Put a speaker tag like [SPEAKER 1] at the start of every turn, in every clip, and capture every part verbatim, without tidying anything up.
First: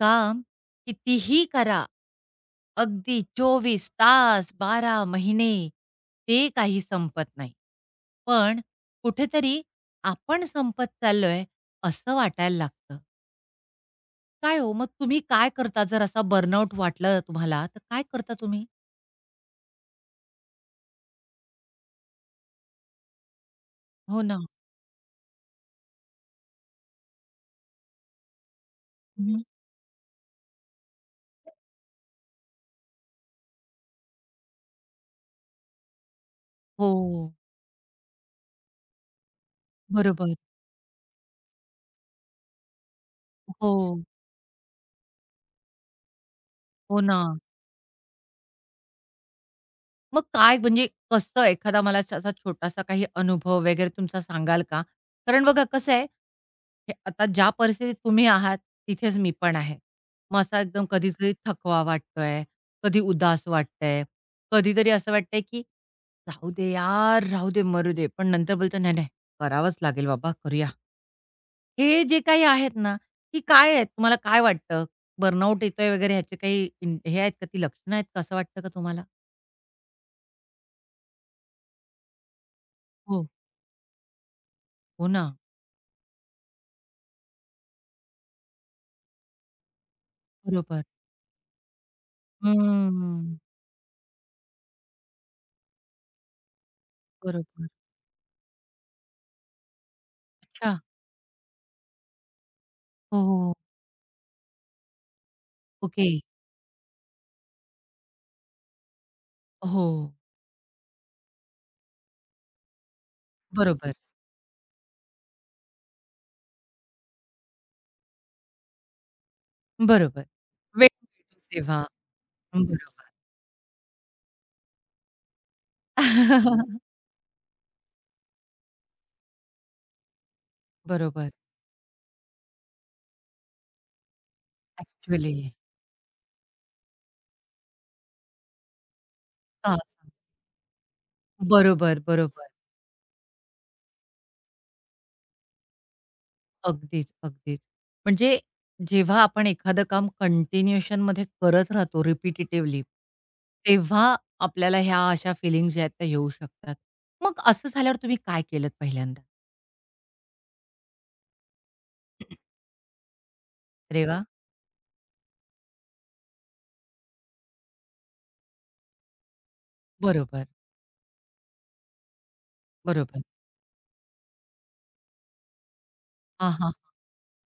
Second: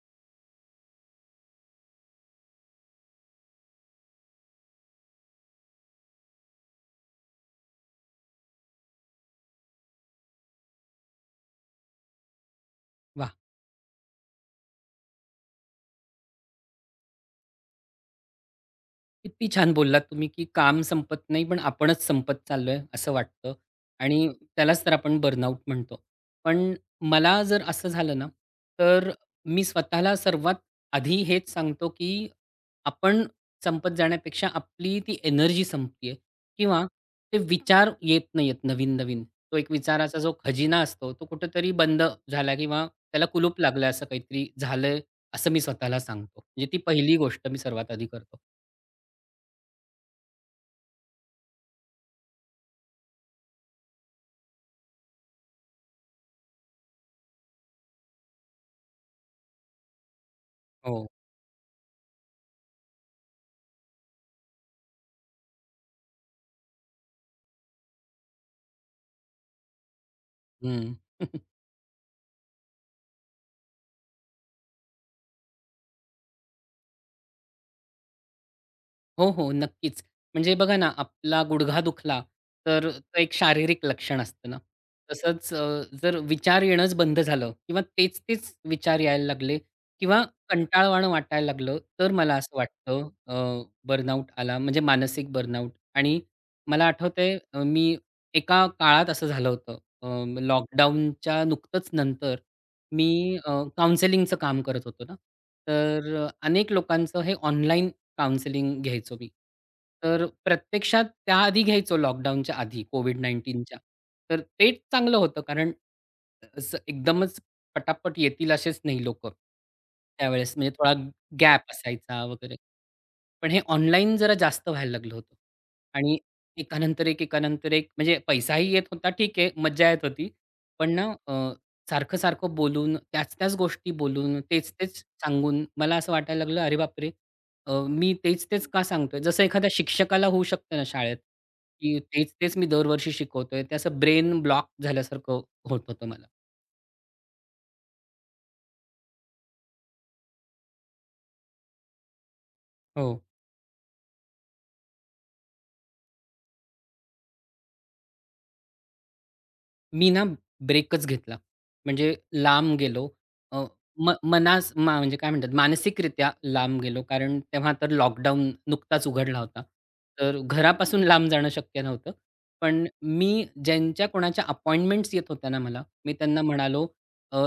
[SPEAKER 1] काम कितीही करा, अगदी चोवीस तास, बारा, महिने, ते काही संपत नाही. पण कुठेतरी आपण संपत चाललोय असं वाटायला लागतं.
[SPEAKER 2] वा,
[SPEAKER 1] काय हो, मग तुम्ही काय करता जर असा बर्नआउट वाटलं तुम्हाला, तर काय करता तुम्ही?
[SPEAKER 2] किती छान बोललात तुम्ही, की काम संपत नाही, पण आपणच संपत चाललोय असं वाटतं
[SPEAKER 1] हो
[SPEAKER 2] आणि
[SPEAKER 1] ना.
[SPEAKER 2] त्यालाच तर आपण बर्नआउट म्हणतो. पण मला जर असं झालं ना, तर
[SPEAKER 1] हं.
[SPEAKER 2] मी स्वतःला सर्वात आधी हेच सांगतो, की आपण संपत जाण्यापेक्षा आपली ती एनर्जी संपतीये किंवा
[SPEAKER 1] हो,
[SPEAKER 2] ते विचार येत नाहीयेत नवीन-नवीन. तो एक विचाराचा जो
[SPEAKER 1] बरोबर.
[SPEAKER 2] खजिना असतो, तो कुठेतरी बंद झाला किंवा त्याला कुलूप लागलं,
[SPEAKER 1] हो,
[SPEAKER 2] असं काहीतरी झालंय, असं मी स्वतःला सांगतो. म्हणजे ती
[SPEAKER 1] हो
[SPEAKER 2] पहिली
[SPEAKER 1] ना.
[SPEAKER 2] गोष्ट मी सर्वात आधी करतो.
[SPEAKER 1] मग काय म्हणजे कसं एखादा मला असा असा छोटासा काही अनुभव वगैरे तुमचा सांगाल का? कारण बघा कसं आहे, हे आता ज्या परिस्थितीत तुम्ही आहात, तिथेच मी पण आहे. मग असा एकदम
[SPEAKER 2] हो.
[SPEAKER 1] कधी-कधी थकवा वाटतोय, कधी उदास वाटतंय, कधीतरी असं वाटतंय, की "जाऊ दे यार, राहू दे, मरू दे." पण नंतर बोलतो, "नाही, नाही, करावंच लागेल बाबा, करूया."
[SPEAKER 2] हं.
[SPEAKER 1] हे जे काही आहेत ना, ही काय आहेत? तुम्हाला काय वाटतं? बर्नआउट येतोय वगैरे ह्याचे काही इन हे आहेत का, ती लक्षणं आहेत का? असं वाटतं का तुम्हाला?
[SPEAKER 2] हो, हो. नक्कीच. म्हणजे बघा ना, आपला गुडघा दुखला, तर तो
[SPEAKER 1] हो.
[SPEAKER 2] एक शारीरिक लक्षण असतं ना.
[SPEAKER 1] हो ना,
[SPEAKER 2] तसंच, अ, जर विचार येणंच बंद झालं किंवा तेच-तेच विचार यायला लागले किंवा
[SPEAKER 1] बरोबर.
[SPEAKER 2] कंटाळवाणं वाटायला लागलं, तर मला असं
[SPEAKER 1] हम्म.
[SPEAKER 2] वाटतं बर्नआउट आला म्हणजे मानसिक बर्नआउट. आणि मला आठवतंय, अ,
[SPEAKER 1] बरोबर.
[SPEAKER 2] मी एका काळात असं झालं होतं.
[SPEAKER 1] अच्छा.
[SPEAKER 2] लॉकडाऊनच्या नुकतंच नंतर
[SPEAKER 1] हो, हो,
[SPEAKER 2] मी
[SPEAKER 1] हो.
[SPEAKER 2] काउन्सेलिंगचं काम करत होतो ना.
[SPEAKER 1] ओके.
[SPEAKER 2] तर अनेक लोकांचं हे ऑनलाईन काउन्सिलिंग घ्यायचो मी.
[SPEAKER 1] हो.
[SPEAKER 2] तर प्रत्यक्षात त्याआधी घ्यायचो लॉकडाऊनच्या आधी COVID-19च्या.
[SPEAKER 1] बरोबर,
[SPEAKER 2] तर ते चांगलं होतं कारण असं एकदमच पटापट येतील असेच नाही लोकं.
[SPEAKER 1] बरोबर.
[SPEAKER 2] त्यावेळेस म्हणजे
[SPEAKER 1] वेळ
[SPEAKER 2] थोडा
[SPEAKER 1] मिळतो
[SPEAKER 2] गॅप
[SPEAKER 1] तेव्हा.
[SPEAKER 2] असायचा वगैरे.
[SPEAKER 1] बरोबर.
[SPEAKER 2] पण हे ऑनलाईन जरा जास्त व्हायला लागलं होतं. आणि एकानंतर एक, एकानंतर एक म्हणजे पैसाही येत होता, ठीक आहे, मज्जा येत होती. पण ना,
[SPEAKER 1] बरोबर.
[SPEAKER 2] अ, सारखं-सारखं बोलून, त्याच-त्याच गोष्टी बोलून, तेच-तेच
[SPEAKER 1] ॲक्चुअली
[SPEAKER 2] सांगून मला असं वाटायला लागलं, "अरे बापरे! अ, मी तेच-तेच का सांगतोय?" जसं एखाद्या
[SPEAKER 1] हां.
[SPEAKER 2] शिक्षकाला होऊ शकतं ना शाळेत,
[SPEAKER 1] बरोबर,
[SPEAKER 2] की
[SPEAKER 1] बरोबर.
[SPEAKER 2] तेच-तेच मी दरवर्षी शिकवतोय. ते असं ब्रेन ब्लॉक झाल्यासारखं होत होतं मला.
[SPEAKER 1] अगदीच, अगदीच. म्हणजे जेव्हा आपण एखादं काम कंटिन्यूएशनमध्ये करत राहतो रिपिटिटिव्हली,
[SPEAKER 2] हो.
[SPEAKER 1] तेव्हा आपल्याला ह्या अशा फीलिंग्ज आहेत त्या येऊ शकतात. मग असं झाल्यावर तुम्ही काय केलत पहिल्यांदा?
[SPEAKER 2] मी ना ब्रेकच घेतला. म्हणजे लांब गेलो. अ,
[SPEAKER 1] अरे
[SPEAKER 2] म
[SPEAKER 1] वाह!
[SPEAKER 2] मनास मा म्हणजे काय म्हणतात, मानसिकरित्या लांब गेलो. कारण तेव्हा तर लॉकडाऊन नुकताच उघडला होता. तर
[SPEAKER 1] बरोबर,
[SPEAKER 2] घरापासून लांब जाणं शक्य नव्हतं. पण
[SPEAKER 1] बरोबर.
[SPEAKER 2] मी ज्यांच्या कोणाच्या अपॉइंटमेंट्स येत होत्या ना मला, मी त्यांना
[SPEAKER 1] हां, हां.
[SPEAKER 2] म्हणालो, "अ,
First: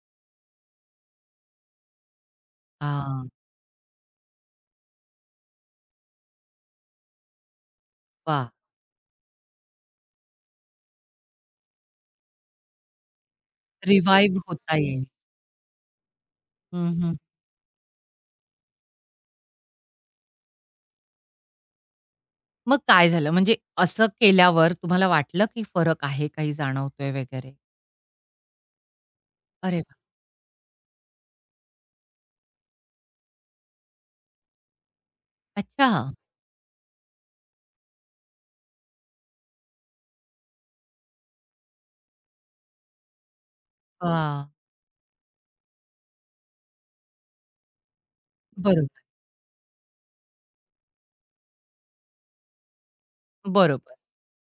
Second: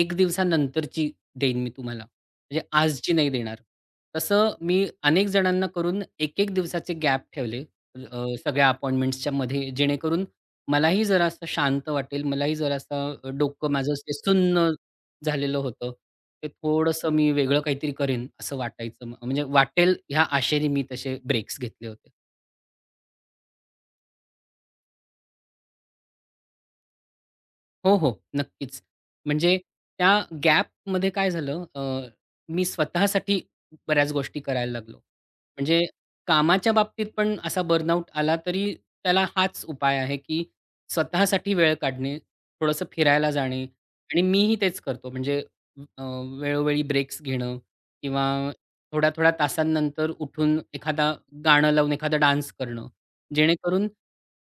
[SPEAKER 2] एक दिवसानंतरची देईन मी तुम्हाला. म्हणजे आजची
[SPEAKER 1] हां.
[SPEAKER 2] नाही देणार." तसं मी अनेक जणांना करून एक एक दिवसाचे गॅप ठेवले, अ,
[SPEAKER 1] वाह!
[SPEAKER 2] सगळ्या अपॉइंटमेंट्सच्या मध्ये, जेणेकरून मलाही जरासं शांत वाटेल, मलाही जरासं, अ, डोकं माझं ते
[SPEAKER 1] रिवाईव्ह
[SPEAKER 2] सुन्न
[SPEAKER 1] होता येईल.
[SPEAKER 2] झालेलं होतं. ते
[SPEAKER 1] हं,
[SPEAKER 2] थोडंसं
[SPEAKER 1] हं.
[SPEAKER 2] मी वेगळं काहीतरी करेन असं वाटायचं, म म्हणजे वाटेल ह्या आशेने मी तसे ब्रेक्स घेतले होते.
[SPEAKER 1] मग काय झालं? म्हणजे असं केल्यावर तुम्हाला वाटलं, की फरक आहे, काही जाणवतोय वगैरे?
[SPEAKER 2] हो, हो. नक्कीच. म्हणजे
[SPEAKER 1] अरे वाह!
[SPEAKER 2] त्या गॅपमध्ये काय झालं, अ, मी स्वतःसाठी बऱ्याच गोष्टी करायला लागलो. म्हणजे
[SPEAKER 1] अच्छा.
[SPEAKER 2] कामाच्या बाबतीत पण असा बर्नआउट आला तरी त्याला हाच उपाय आहे, की स्वतःसाठी वेळ काढणे, थोडंसं फिरायला जाणे आणि
[SPEAKER 1] हां.
[SPEAKER 2] मीही तेच करतो. म्हणजे अ, वेळोवेळी ब्रेक्स घेणं किंवा
[SPEAKER 1] बरोबर.
[SPEAKER 2] थोड्या-थोड्या तासांनंतर उठून एखादा गाणं लावून एखादा डान्स करणं. जेणेकरून
[SPEAKER 1] बरोबर.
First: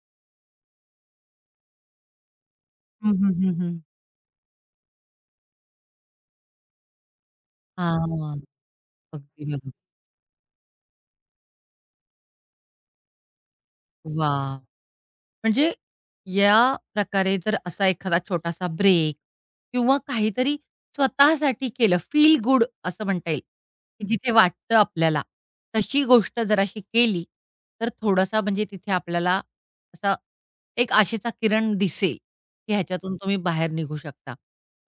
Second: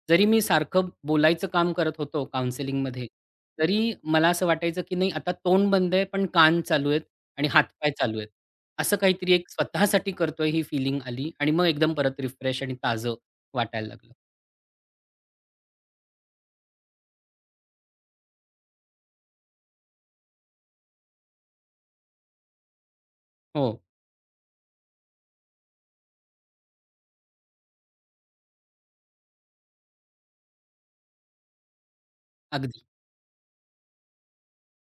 [SPEAKER 2] जरी मी सारखं बोलायचं काम करत होतो काउन्सिलिंगमध्ये,
[SPEAKER 1] हं, हं, हं, हं.
[SPEAKER 2] तरी मला असं वाटायचं, की नाही, आता तोंड बंद आहे, पण कान चालू आहेत आणि हातपाय चालू आहेत.
[SPEAKER 1] हां.
[SPEAKER 2] असं काहीतरी
[SPEAKER 1] अगदी
[SPEAKER 2] एक
[SPEAKER 1] बरोबर.
[SPEAKER 2] स्वतःसाठी करतोय ही फिलिंग आली आणि मग एकदम परत रिफ्रेश आणि ताजं वाटायला लागलं.
[SPEAKER 1] वाह! म्हणजे या प्रकारे जर असा एखादा छोटासा ब्रेक किंवा काहीतरी स्वतःसाठी केलं, फील गुड असं म्हणता येईल,
[SPEAKER 2] हो,
[SPEAKER 1] की हं. जिथे वाटतं आपल्याला, तशी गोष्ट जराशी केली, तर थोडासा म्हणजे तिथे आपल्याला असा एक आशेचा किरण दिसेल, की
[SPEAKER 2] अगदी.
[SPEAKER 1] ह्याच्यातून तुम्ही बाहेर निघू शकता.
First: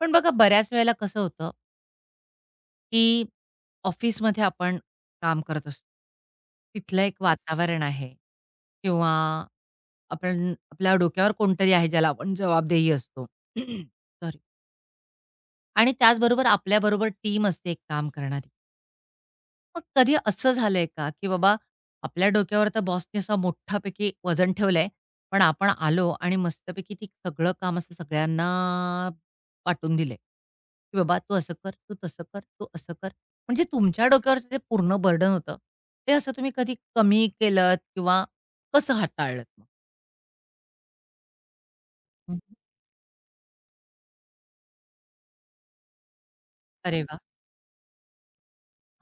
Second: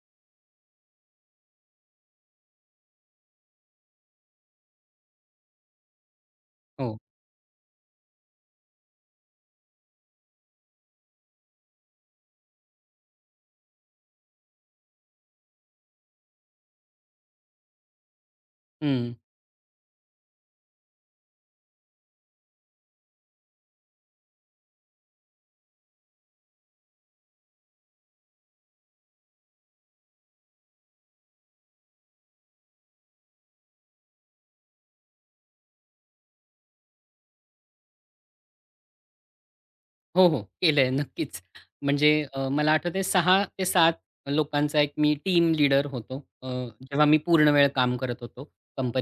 [SPEAKER 1] पण बघा बऱ्याच वेळेला कसं होतं, की ऑफिसमध्ये आपण काम करत असतो.
[SPEAKER 2] हो.
[SPEAKER 1] तिथलं एक वातावरण आहे किंवा आपण आपल्या डोक्यावर कोणतरी आहे ज्याला आपण जबाबदेही असतो. सॉरी आणि त्याचबरोबर आपल्याबरोबर टीम असते एक काम करणारी.
[SPEAKER 2] हं.
[SPEAKER 1] मग कधी असं झालंय का, की बाबा आपल्या डोक्यावर तर बॉसने असा मोठापैकी वजन ठेवलंय, पण आपण आलो आणि मस्तपैकी ती सगळं काम असं सगळ्यांना वाटून दिलंय, की बाबा तू असं कर, तू तसं कर, तू असं कर. म्हणजे तुमच्या डोक्यावरचं जे पूर्ण बर्डन होतं, ते असं तुम्ही कधी कमी केलत किंवा कसं हाताळलत मग?
[SPEAKER 2] हो, हो. केलंय नक्कीच. म्हणजे, अ, मला आठवतंय सहा ते सात लोकांचा एक मी टीम लीडर होतो, अ,
[SPEAKER 1] अरे
[SPEAKER 2] जेव्हा
[SPEAKER 1] वाह!
[SPEAKER 2] मी पूर्णवेळ काम करत होतो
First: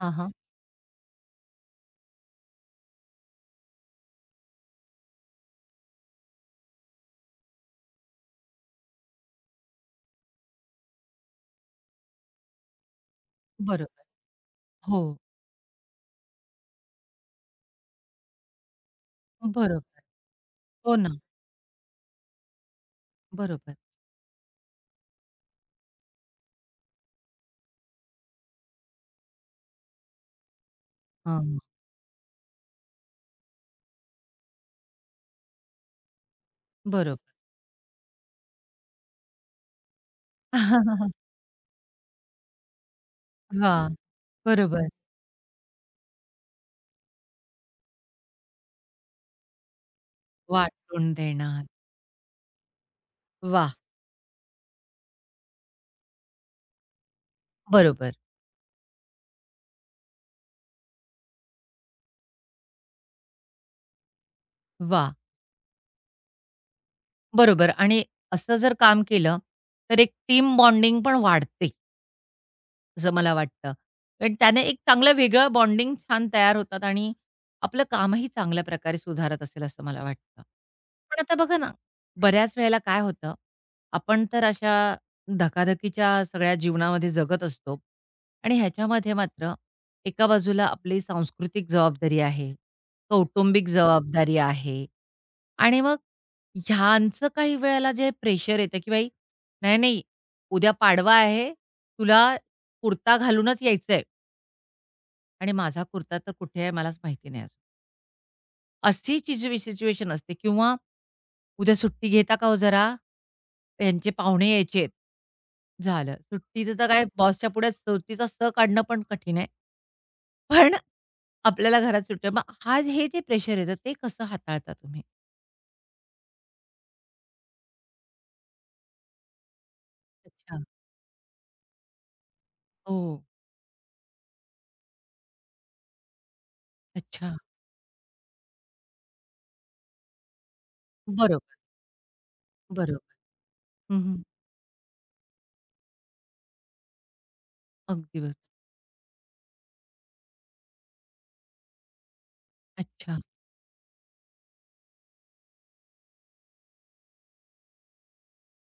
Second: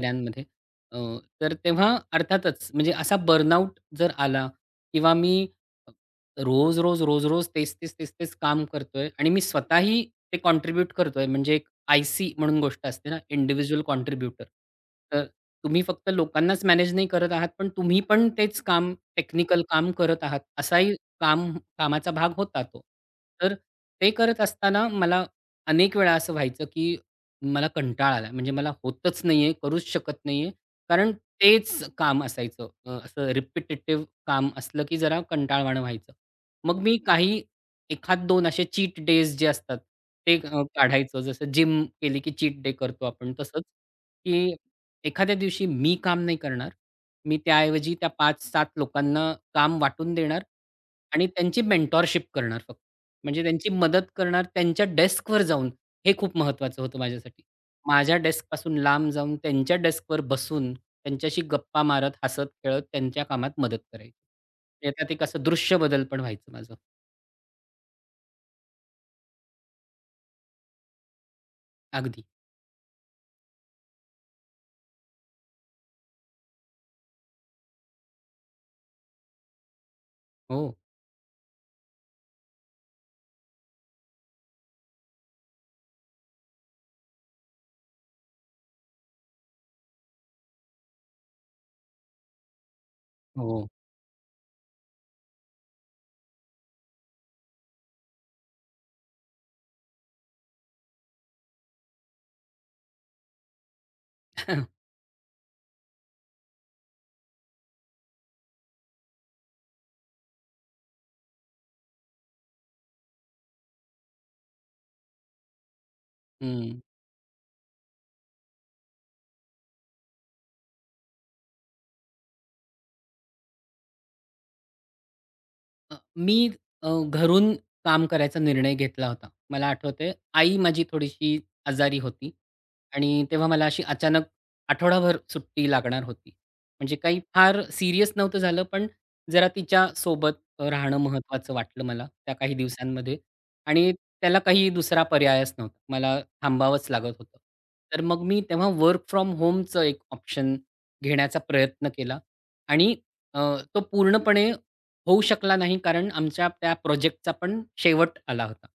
[SPEAKER 1] हां, हां.
[SPEAKER 2] अ, तर तेव्हा अर्थातच म्हणजे असा बर्नआउट जर आला किंवा मी रोज-रोज, रोज-रोज तेच-तेच, तेच-तेच काम करतोय आणि मी स्वतःही ते कॉन्ट्रिब्यूट करतोय, म्हणजे एक आय-सी म्हणून गोष्ट असते ना, इंडिव्हिज्युअल
[SPEAKER 1] बरोबर.
[SPEAKER 2] कॉन्ट्रिब्युटर.
[SPEAKER 1] हो,
[SPEAKER 2] तर तुम्ही फक्त लोकांनाच मॅनेज नाही करत आहात, पण तुम्ही पण तेच काम, टेक्निकल काम
[SPEAKER 1] बरोबर.
[SPEAKER 2] करत आहात,
[SPEAKER 1] हो
[SPEAKER 2] असाही
[SPEAKER 1] ना,
[SPEAKER 2] काम कामाचा भाग होता तो. तर
[SPEAKER 1] बरोबर.
[SPEAKER 2] ते करत असताना मला अनेक वेळा असं व्हायचं, की मला कंटाळा आला. म्हणजे मला होतच नाहीये, करूच शकत नाहीये. कारण
[SPEAKER 1] हां.
[SPEAKER 2] तेच काम असायचं. अ, असं रिपिटेटिव्ह काम असलं, की जरा कंटाळवाणं व्हायचं. मग मी
[SPEAKER 1] बरोबर.
[SPEAKER 2] काही एक दोन असे चीट डेज जे असतात, ते, अ, काढायचो. जसं जिम केली, की चीट डे करतो आपण, तसंच,
[SPEAKER 1] वाह!
[SPEAKER 2] की
[SPEAKER 1] बरोबर.
[SPEAKER 2] एखाद्या दिवशी मी काम नाही करणार. मी त्याऐवजी त्या पाच सात लोकांना काम वाटून देणार
[SPEAKER 1] वाटून
[SPEAKER 2] आणि
[SPEAKER 1] देणार.
[SPEAKER 2] त्यांची मेंटॉरशिप करणार फक्त. म्हणजे त्यांची
[SPEAKER 1] वाह!
[SPEAKER 2] मदत करणार त्यांच्या डेस्कवर जाऊन. हे खूप महत्त्वाचं होतं माझ्यासाठी.
[SPEAKER 1] बरोबर.
[SPEAKER 2] माझ्या डेस्कपासून लांब जाऊन त्यांच्या डेस्कवर बसून, त्यांच्याशी गप्पा मारत, हसत-खेळत त्यांच्या कामात मदत करायची.
[SPEAKER 1] वाह!
[SPEAKER 2] त्याच्यात एक असं दृश्य बदल पण व्हायचं माझं.
[SPEAKER 1] बरोबर आणि असं जर काम केलं, तर एक टीम बॉन्डिंग पण वाढते.
[SPEAKER 2] अगदी.
[SPEAKER 1] असं मला वाटतं. कारण त्याने एक चांगलं वेगळं बॉन्डिंग छान तयार होतात आणि आपलं कामही चांगल्या प्रकारे सुधारत असेल असं मला वाटतं.
[SPEAKER 2] हो.
[SPEAKER 1] पण आता बघा ना, बऱ्याच वेळेला काय होतं, आपण तर अशा धकाधकीच्या सगळ्या जीवनामध्ये जगत असतो आणि ह्याच्यामध्ये मात्र एका बाजूला आपली सांस्कृतिक जबाबदारी आहे,
[SPEAKER 2] हो.
[SPEAKER 1] कौटुंबिक जबाबदारी आहे आणि मग ह्यांचं काही वेळेला जे प्रेशर येतं, की "बाई नाही, नाही, उद्या पाडवा आहे, तुला कुर्ता घालूनच यायचंय आणि माझा कुर्ता तर कुठे आहे मलाच माहिती नाही अजून. अशी जी सिच्युएशन असते किंवा "उद्या सुट्टी घेता का हो जरा? यांचे पाहुणे यायचेत." झालं. सुट्टीचं
[SPEAKER 2] हं.
[SPEAKER 1] तर काय बॉसच्या पुढे सुट्टीचा "स" काढणं पण कठीण आहे. पण आपल्याला घरात सुट्टी आहे. मग हा हे जे प्रेशर येतं ते कसं हाताळता तुम्ही?
[SPEAKER 2] अ, मी, अ, घरून काम करायचा निर्णय घेतला होता. मला आठवतंय, आई
[SPEAKER 1] अच्छा.
[SPEAKER 2] माझी थोडीशी आजारी होती
[SPEAKER 1] हो.
[SPEAKER 2] आणि तेव्हा मला अशी अचानक आठवडाभर सुट्टी लागणार होती. म्हणजे काही
[SPEAKER 1] अच्छा.
[SPEAKER 2] फार सीरियस नव्हतं झालं, पण जरा तिच्यासोबत, अ, राहणं महत्त्वाचं
[SPEAKER 1] बरोबर,
[SPEAKER 2] वाटलं मला त्या काही
[SPEAKER 1] बरोबर.
[SPEAKER 2] दिवसांमध्ये आणि
[SPEAKER 1] हं, हं.
[SPEAKER 2] त्याला काही दुसरा पर्यायच नव्हता. मला थांबावंच लागत होतं. तर
[SPEAKER 1] अगदी
[SPEAKER 2] मग
[SPEAKER 1] बरोबर.
[SPEAKER 2] मी तेव्हा वर्क फ्रॉम होमचं एक ऑप्शन घेण्याचा प्रयत्न केला आणि
[SPEAKER 1] अच्छा.
[SPEAKER 2] अ, तो पूर्णपणे होऊ शकला नाही कारण आमच्या त्या प्रोजेक्टचा पण शेवट आला होता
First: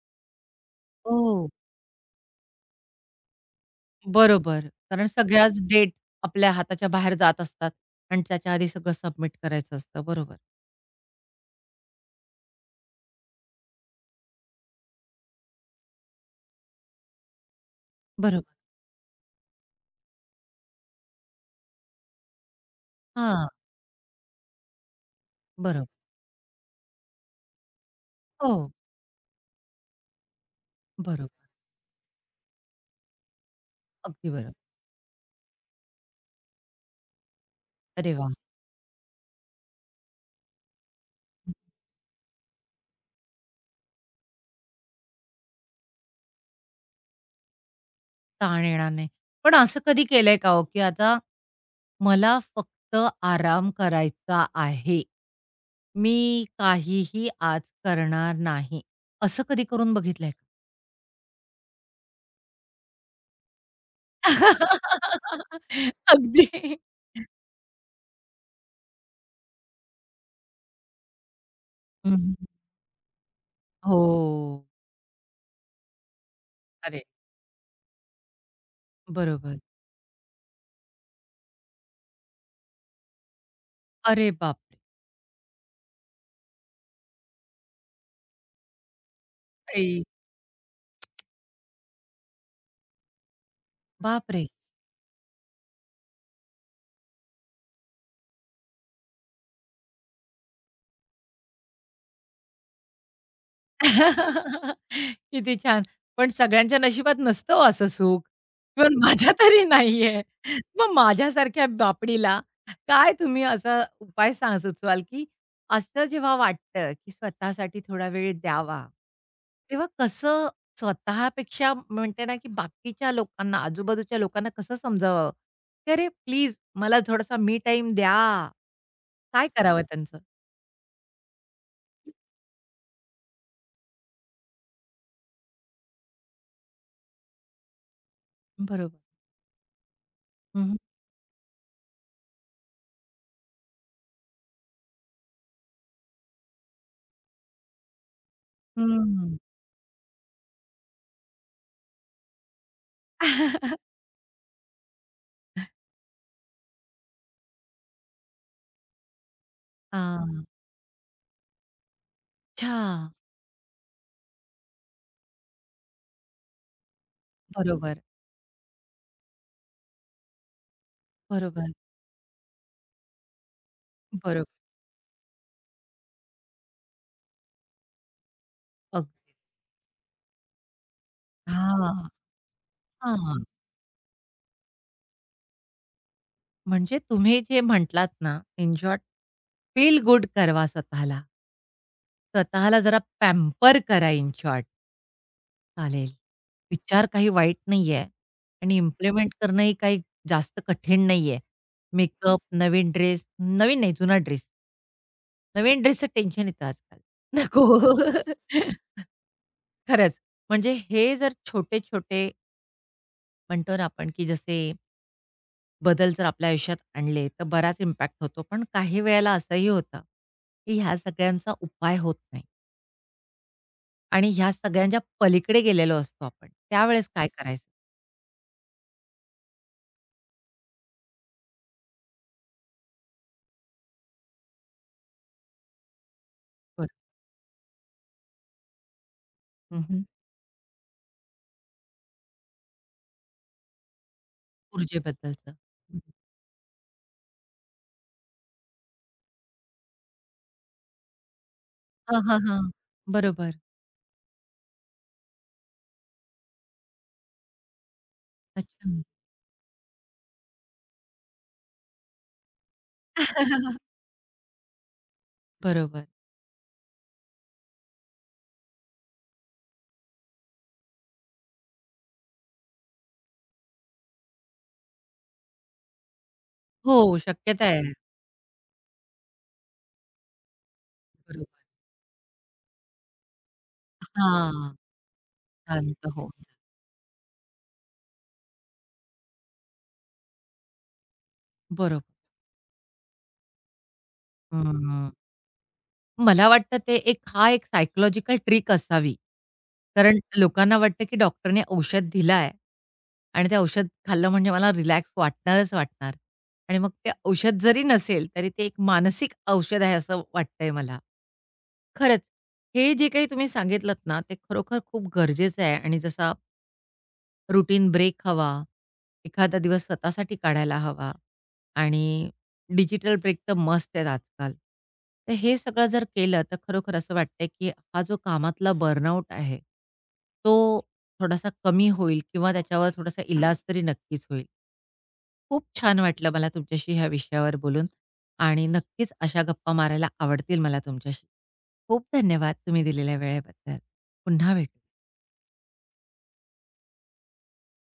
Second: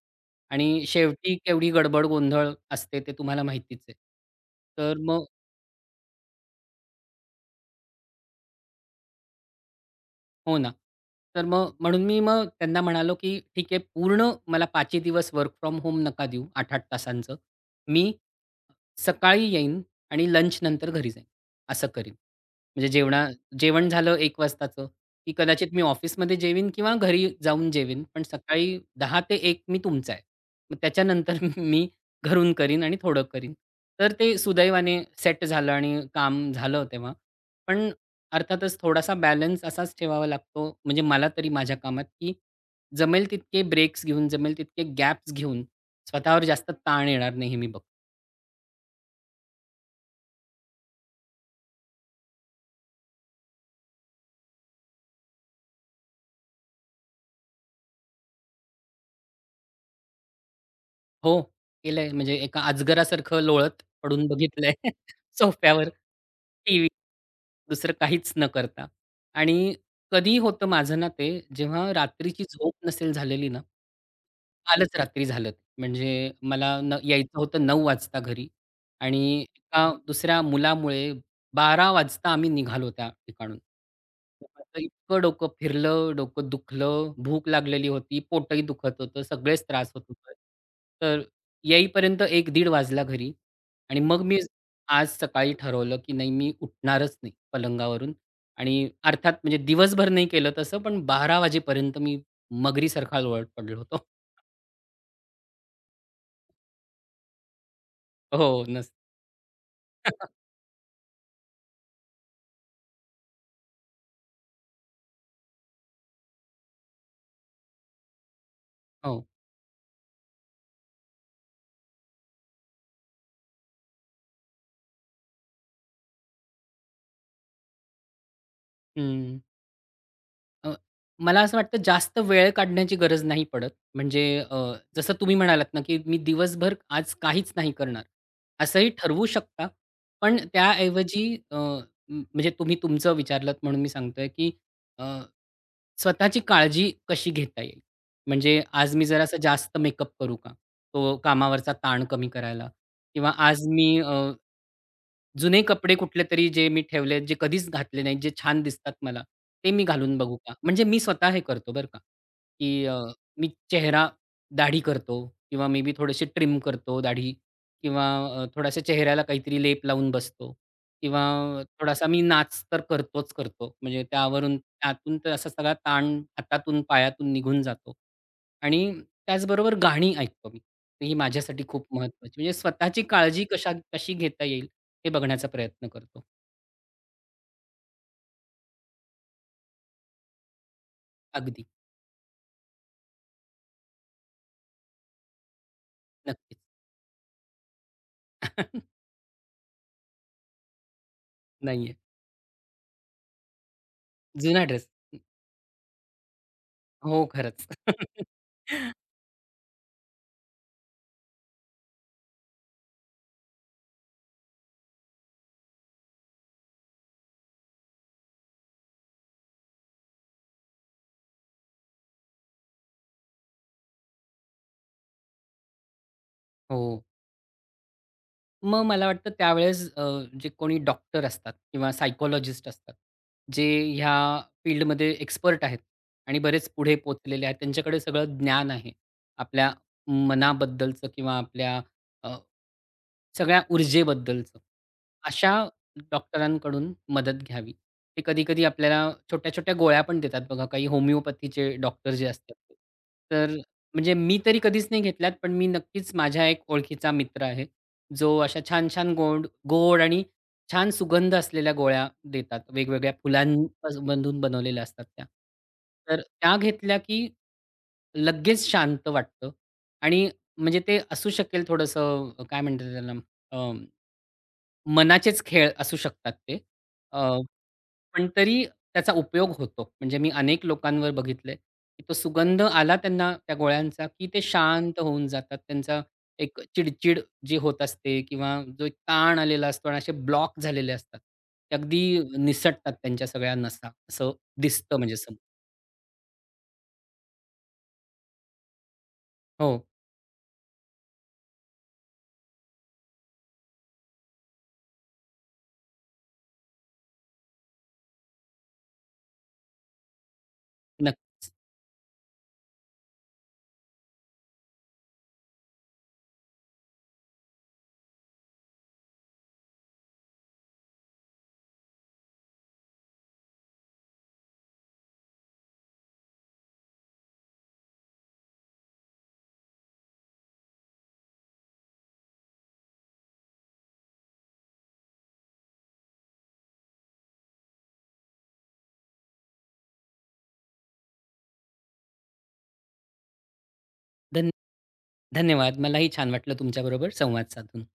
[SPEAKER 2] आणि शेवटी
[SPEAKER 1] हो.
[SPEAKER 2] केवढी गडबड गोंधळ असते ते तुम्हाला माहितीच आहे.
[SPEAKER 1] बरोबर.
[SPEAKER 2] तर
[SPEAKER 1] कारण
[SPEAKER 2] मग
[SPEAKER 1] सगळ्याच डेट आपल्या हाताच्या बाहेर जात असतात आणि त्याच्या आधी सगळं सबमिट करायचं असतं. बरोबर.
[SPEAKER 2] हो ना. तर मग म्हणून मी मग त्यांना म्हणालो, की "ठीक आहे, पूर्ण मला पाचही दिवस वर्क फ्रॉम होम नका देऊ आठ आठ तासांचं. मी
[SPEAKER 1] बरोबर.
[SPEAKER 2] सकाळी येईन आणि लंचनंतर घरी जाईन, असं करीन." म्हणजे जेवणा
[SPEAKER 1] हां,
[SPEAKER 2] जेवण झालं एक वाजताचं, की कदाचित मी
[SPEAKER 1] बरोबर.
[SPEAKER 2] ऑफिसमध्ये जेवीन किंवा घरी जाऊन जेवीन. पण
[SPEAKER 1] हो,
[SPEAKER 2] सकाळी दहा ते एक मी तुमचा आहे. मग त्याच्यानंतर
[SPEAKER 1] बरोबर.
[SPEAKER 2] मी घरून करीन आणि थोडं करीन. तर
[SPEAKER 1] अगदी
[SPEAKER 2] ते
[SPEAKER 1] बरोबर.
[SPEAKER 2] सुदैवाने सेट झालं आणि काम झालं तेव्हा. पण
[SPEAKER 1] अरे वाह!
[SPEAKER 2] अर्थातच थोडासा बॅलन्स असाच ठेवावा लागतो, म्हणजे मला तरी माझ्या कामात, की जमेल तितके ब्रेक्स घेऊन, जमेल तितके गॅप्स घेऊन स्वतःवर जास्त ताण येणार नाही हे मी बघतो.
[SPEAKER 1] ताण येणार नाही. पण असं कधी केलंय का हो, की आता मला फक्त आराम करायचा आहे. मी काहीही आज करणार नाही. असं कधी करून बघितलंय का?
[SPEAKER 2] हो, केलंय. म्हणजे एका अजगरासारखं लोळत पडून बघितलंय सोफ्यावर,
[SPEAKER 1] अगदी.
[SPEAKER 2] टीव्ही, दुसरं काहीच न करता. आणि कधी होतं माझं ना ते, जेव्हा
[SPEAKER 1] हं,
[SPEAKER 2] रात्रीची झोप नसेल झालेली ना,
[SPEAKER 1] हो.
[SPEAKER 2] कालच रात्री झालं ते. म्हणजे मला न
[SPEAKER 1] अरे,
[SPEAKER 2] यायचं होतं नऊ वाजता घरी आणि
[SPEAKER 1] बरोबर.
[SPEAKER 2] एका दुसऱ्या मुलामुळे बारा वाजता आम्ही निघालो त्या ठिकाणून.
[SPEAKER 1] अरे बापरे!
[SPEAKER 2] माझं इतकं डोकं फिरलं, डोकं दुखलं, भूक लागलेली होती, पोटही दुखत होतं, सगळेच त्रास होत
[SPEAKER 1] आई,
[SPEAKER 2] होते. तर येईपर्यंत एक दीड वाजला घरी आणि मग मी
[SPEAKER 1] बापरे!
[SPEAKER 2] आज सकाळी ठरवलं, की नाही, मी उठणारच नाही पलंगावरून आणि अर्थात म्हणजे दिवसभर नाही केलं तसं, पण बारा वाजेपर्यंत मी मगरीसारखा लोळत पडलो होतो.
[SPEAKER 1] किती छान. पण सगळ्यांच्या नशिबात नसतं हो असं सुख.
[SPEAKER 2] हो, नस
[SPEAKER 1] इव्हन माझ्या तरी नाहीये. मग माझ्यासारख्या बापडीला काय तुम्ही असा उपाय सांग सुचवाल, की असं जेव्हा वाटतं, की स्वतःसाठी थोडा वेळ द्यावा,
[SPEAKER 2] हो.
[SPEAKER 1] तेव्हा कसं स्वतःपेक्षा म्हणते ना, की बाकीच्या लोकांना, आजूबाजूच्या लोकांना कसं समजावावं, की "अरे प्लीज मला थोडासा मी टाईम द्या."
[SPEAKER 2] हं.
[SPEAKER 1] काय करावं त्यांचं?
[SPEAKER 2] अ, मला असं वाटतं जास्त वेळ काढण्याची गरज नाही पडत. म्हणजे, अ, जसं तुम्ही म्हणालात ना, की मी दिवसभर आज काहीच नाही करणार, असंही
[SPEAKER 1] बरोबर.
[SPEAKER 2] ठरवू शकता. पण त्याऐवजी, अ, म म्हणजे तुम्ही तुमचं विचारलत म्हणून मी सांगतोय, की, अ, स्वतःची काळजी कशी घेता येईल? म्हणजे आज मी जरासा
[SPEAKER 1] हम्म.
[SPEAKER 2] जास्त मेकअप करू का? तो कामावरचा ताण कमी करायला, किंवा आज मी जुने कपडे कुठले तरी जे मी ठेवलेत, जे कधीच घातले नाहीत, जे छान दिसतात मला, ते मी घालून
[SPEAKER 1] आ,
[SPEAKER 2] बघू का? म्हणजे मी स्वतः हे करतो बरं का, की, अ,
[SPEAKER 1] अच्छा.
[SPEAKER 2] मी चेहरा दाढी करतो किंवा मे बी थोडेसे ट्रिम करतो दाढी
[SPEAKER 1] बरोबर,
[SPEAKER 2] किंवा, अ, थोडासा चेहऱ्याला काहीतरी लेप लावून बसतो किंवा
[SPEAKER 1] बरोबर,
[SPEAKER 2] थोडासा मी नाच तर करतोच करतो. म्हणजे
[SPEAKER 1] बरोबर.
[SPEAKER 2] त्यावरून त्यातून तर असा सगळा ताण हातातून, पायातून निघून जातो आणि
[SPEAKER 1] अगदी.
[SPEAKER 2] त्याचबरोबर गाणी ऐकतो मी. ही माझ्यासाठी खूप
[SPEAKER 1] हां,
[SPEAKER 2] महत्त्वाची, म्हणजे स्वतःची काळजी
[SPEAKER 1] हां.
[SPEAKER 2] कशा कशी घेता येईल हे बघण्याचा प्रयत्न करतो.
[SPEAKER 1] म्हणजे तुम्ही जे म्हटलात ना, इन शॉर्ट फील गुड करवा स्वतःला.
[SPEAKER 2] अगदी.
[SPEAKER 1] स्वतःला जरा पॅम्पर करा इन शॉर्ट. चालेल.
[SPEAKER 2] नक्कीच.
[SPEAKER 1] विचार काही वाईट नाहीये आणि इम्प्लिमेंट करणंही काही जास्त कठीण नाहीये.
[SPEAKER 2] नाहीये.
[SPEAKER 1] मेकअप, नवीन ड्रेस, नवीन नाही जुना ड्रेस.
[SPEAKER 2] जुना ड्रेस.
[SPEAKER 1] नवीन ड्रेसचं टेन्शन येतं आजकाल.
[SPEAKER 2] हो, खरंच.
[SPEAKER 1] नको. खरंच. म्हणजे हे जर छोटे-छोटे म्हणतो ना आपण, की जसे बदल जर आपल्या आयुष्यात आणले, तर बराच इम्पॅक्ट होतो. पण काही वेळेला असंही होतं, की ह्या सगळ्यांचा उपाय होत नाही आणि ह्या सगळ्यांच्या पलीकडे गेलेलो असतो आपण.
[SPEAKER 2] हो.
[SPEAKER 1] त्यावेळेस काय करायचं?
[SPEAKER 2] मग मला वाटतं त्यावेळेस, अ, जे कोणी डॉक्टर असतात किंवा सायकॉलॉजिस्ट असतात, जे ह्या फील्डमध्ये एक्सपर्ट आहेत आणि बरेच
[SPEAKER 1] बरं.
[SPEAKER 2] पुढे पोहोचलेले आहेत. त्यांच्याकडे सगळं ज्ञान आहे, आपल्या
[SPEAKER 1] हं, हं.
[SPEAKER 2] मनाबद्दलचं किंवा आपल्या सगळ्या ऊर्जेबद्दलचं. अशा
[SPEAKER 1] ऊर्जेबद्दलचं. हं.
[SPEAKER 2] डॉक्टरांकडून मदत घ्यावी. ते कधी-कधी आपल्याला छोट्या-छोट्या गोळ्या पण देतात बघा, काही होमिओपॅथीचे डॉक्टर
[SPEAKER 1] हां,
[SPEAKER 2] जे असतात
[SPEAKER 1] हां,
[SPEAKER 2] ते. तर
[SPEAKER 1] बरोबर.
[SPEAKER 2] म्हणजे मी तरी कधीच नाही घेतल्यात, पण मी नक्कीच, माझ्या एक ओळखीचा मित्र आहे, जो अशा
[SPEAKER 1] अच्छा.
[SPEAKER 2] छान-छान गोड गोड आणि छान सुगंध असलेल्या गोळ्या देतात. वेगवेगळ्या फुलांमधून बनवलेल्या असतात त्या.
[SPEAKER 1] बरोबर.
[SPEAKER 2] तर त्या घेतल्या की लगेच शांत वाटतं आणि म्हणजे ते असू शकेल थोडंसं, अ, काय म्हणतात त्याला, अ, मनाचेच खेळ असू शकतात ते.
[SPEAKER 1] हो,
[SPEAKER 2] अ,
[SPEAKER 1] शक्यता आहे.
[SPEAKER 2] पण तरी त्याचा उपयोग होतो. म्हणजे मी अनेक लोकांवर
[SPEAKER 1] बरोबर.
[SPEAKER 2] बघितलंय, की तो सुगंध आला त्यांना त्या गोळ्यांचा, की ते
[SPEAKER 1] हां.
[SPEAKER 2] शांत होऊन जातात. त्यांचा
[SPEAKER 1] शांत होऊन.
[SPEAKER 2] एक चिडचिड जी होत असते किंवा जो एक ताण आलेला असतो आणि असे ब्लॉक झालेले असतात. ते अगदी
[SPEAKER 1] बरोबर.
[SPEAKER 2] निसटतात त्यांच्या सगळ्या नसा असं दिसतं
[SPEAKER 1] हं.
[SPEAKER 2] म्हणजे समोर.
[SPEAKER 1] मला वाटतं ते एक हा एक सायकॉलॉजिकल ट्रिक असावी.
[SPEAKER 2] हो,
[SPEAKER 1] कारण लोकांना वाटतं, की डॉक्टरने औषध दिलं आहे आणि ते औषध खाल्लं म्हणजे मला रिलॅक्स वाटणारच वाटणार आणि मग ते औषध जरी नसेल, तरी ते एक मानसिक औषध आहे असं वाटतंय मला.
[SPEAKER 2] नक्कीच.
[SPEAKER 1] खरंच, हे जे काही तुम्ही सांगितलत ना, ते खरोखर खूप गरजेचं आहे आणि जसा रुटीन ब्रेक हवा, एखादा दिवस स्वतःसाठी काढायला हवा आणि डिजिटल ब्रेक तर मस्त आहेत आजकाल. तर हे सगळं जर केलं तर खरोखर असं वाटतंय, की हा जो कामातला बर्नआउट आहे, तो थोडासा कमी होईल किंवा त्याच्यावर थोडासा इलाज तरी नक्कीच होईल. खूप छान वाटलं मला तुमच्याशी ह्या विषयावर बोलून आणि नक्कीच अशा गप्पा मारायला आवडतील मला तुमच्याशी. खूप धन्यवाद तुम्ही दिलेल्या वेळेबद्दल.
[SPEAKER 2] धन
[SPEAKER 1] पुन्हा भेटू.
[SPEAKER 2] धन्यवाद. मलाही छान वाटलं तुमच्याबरोबर संवाद साधून.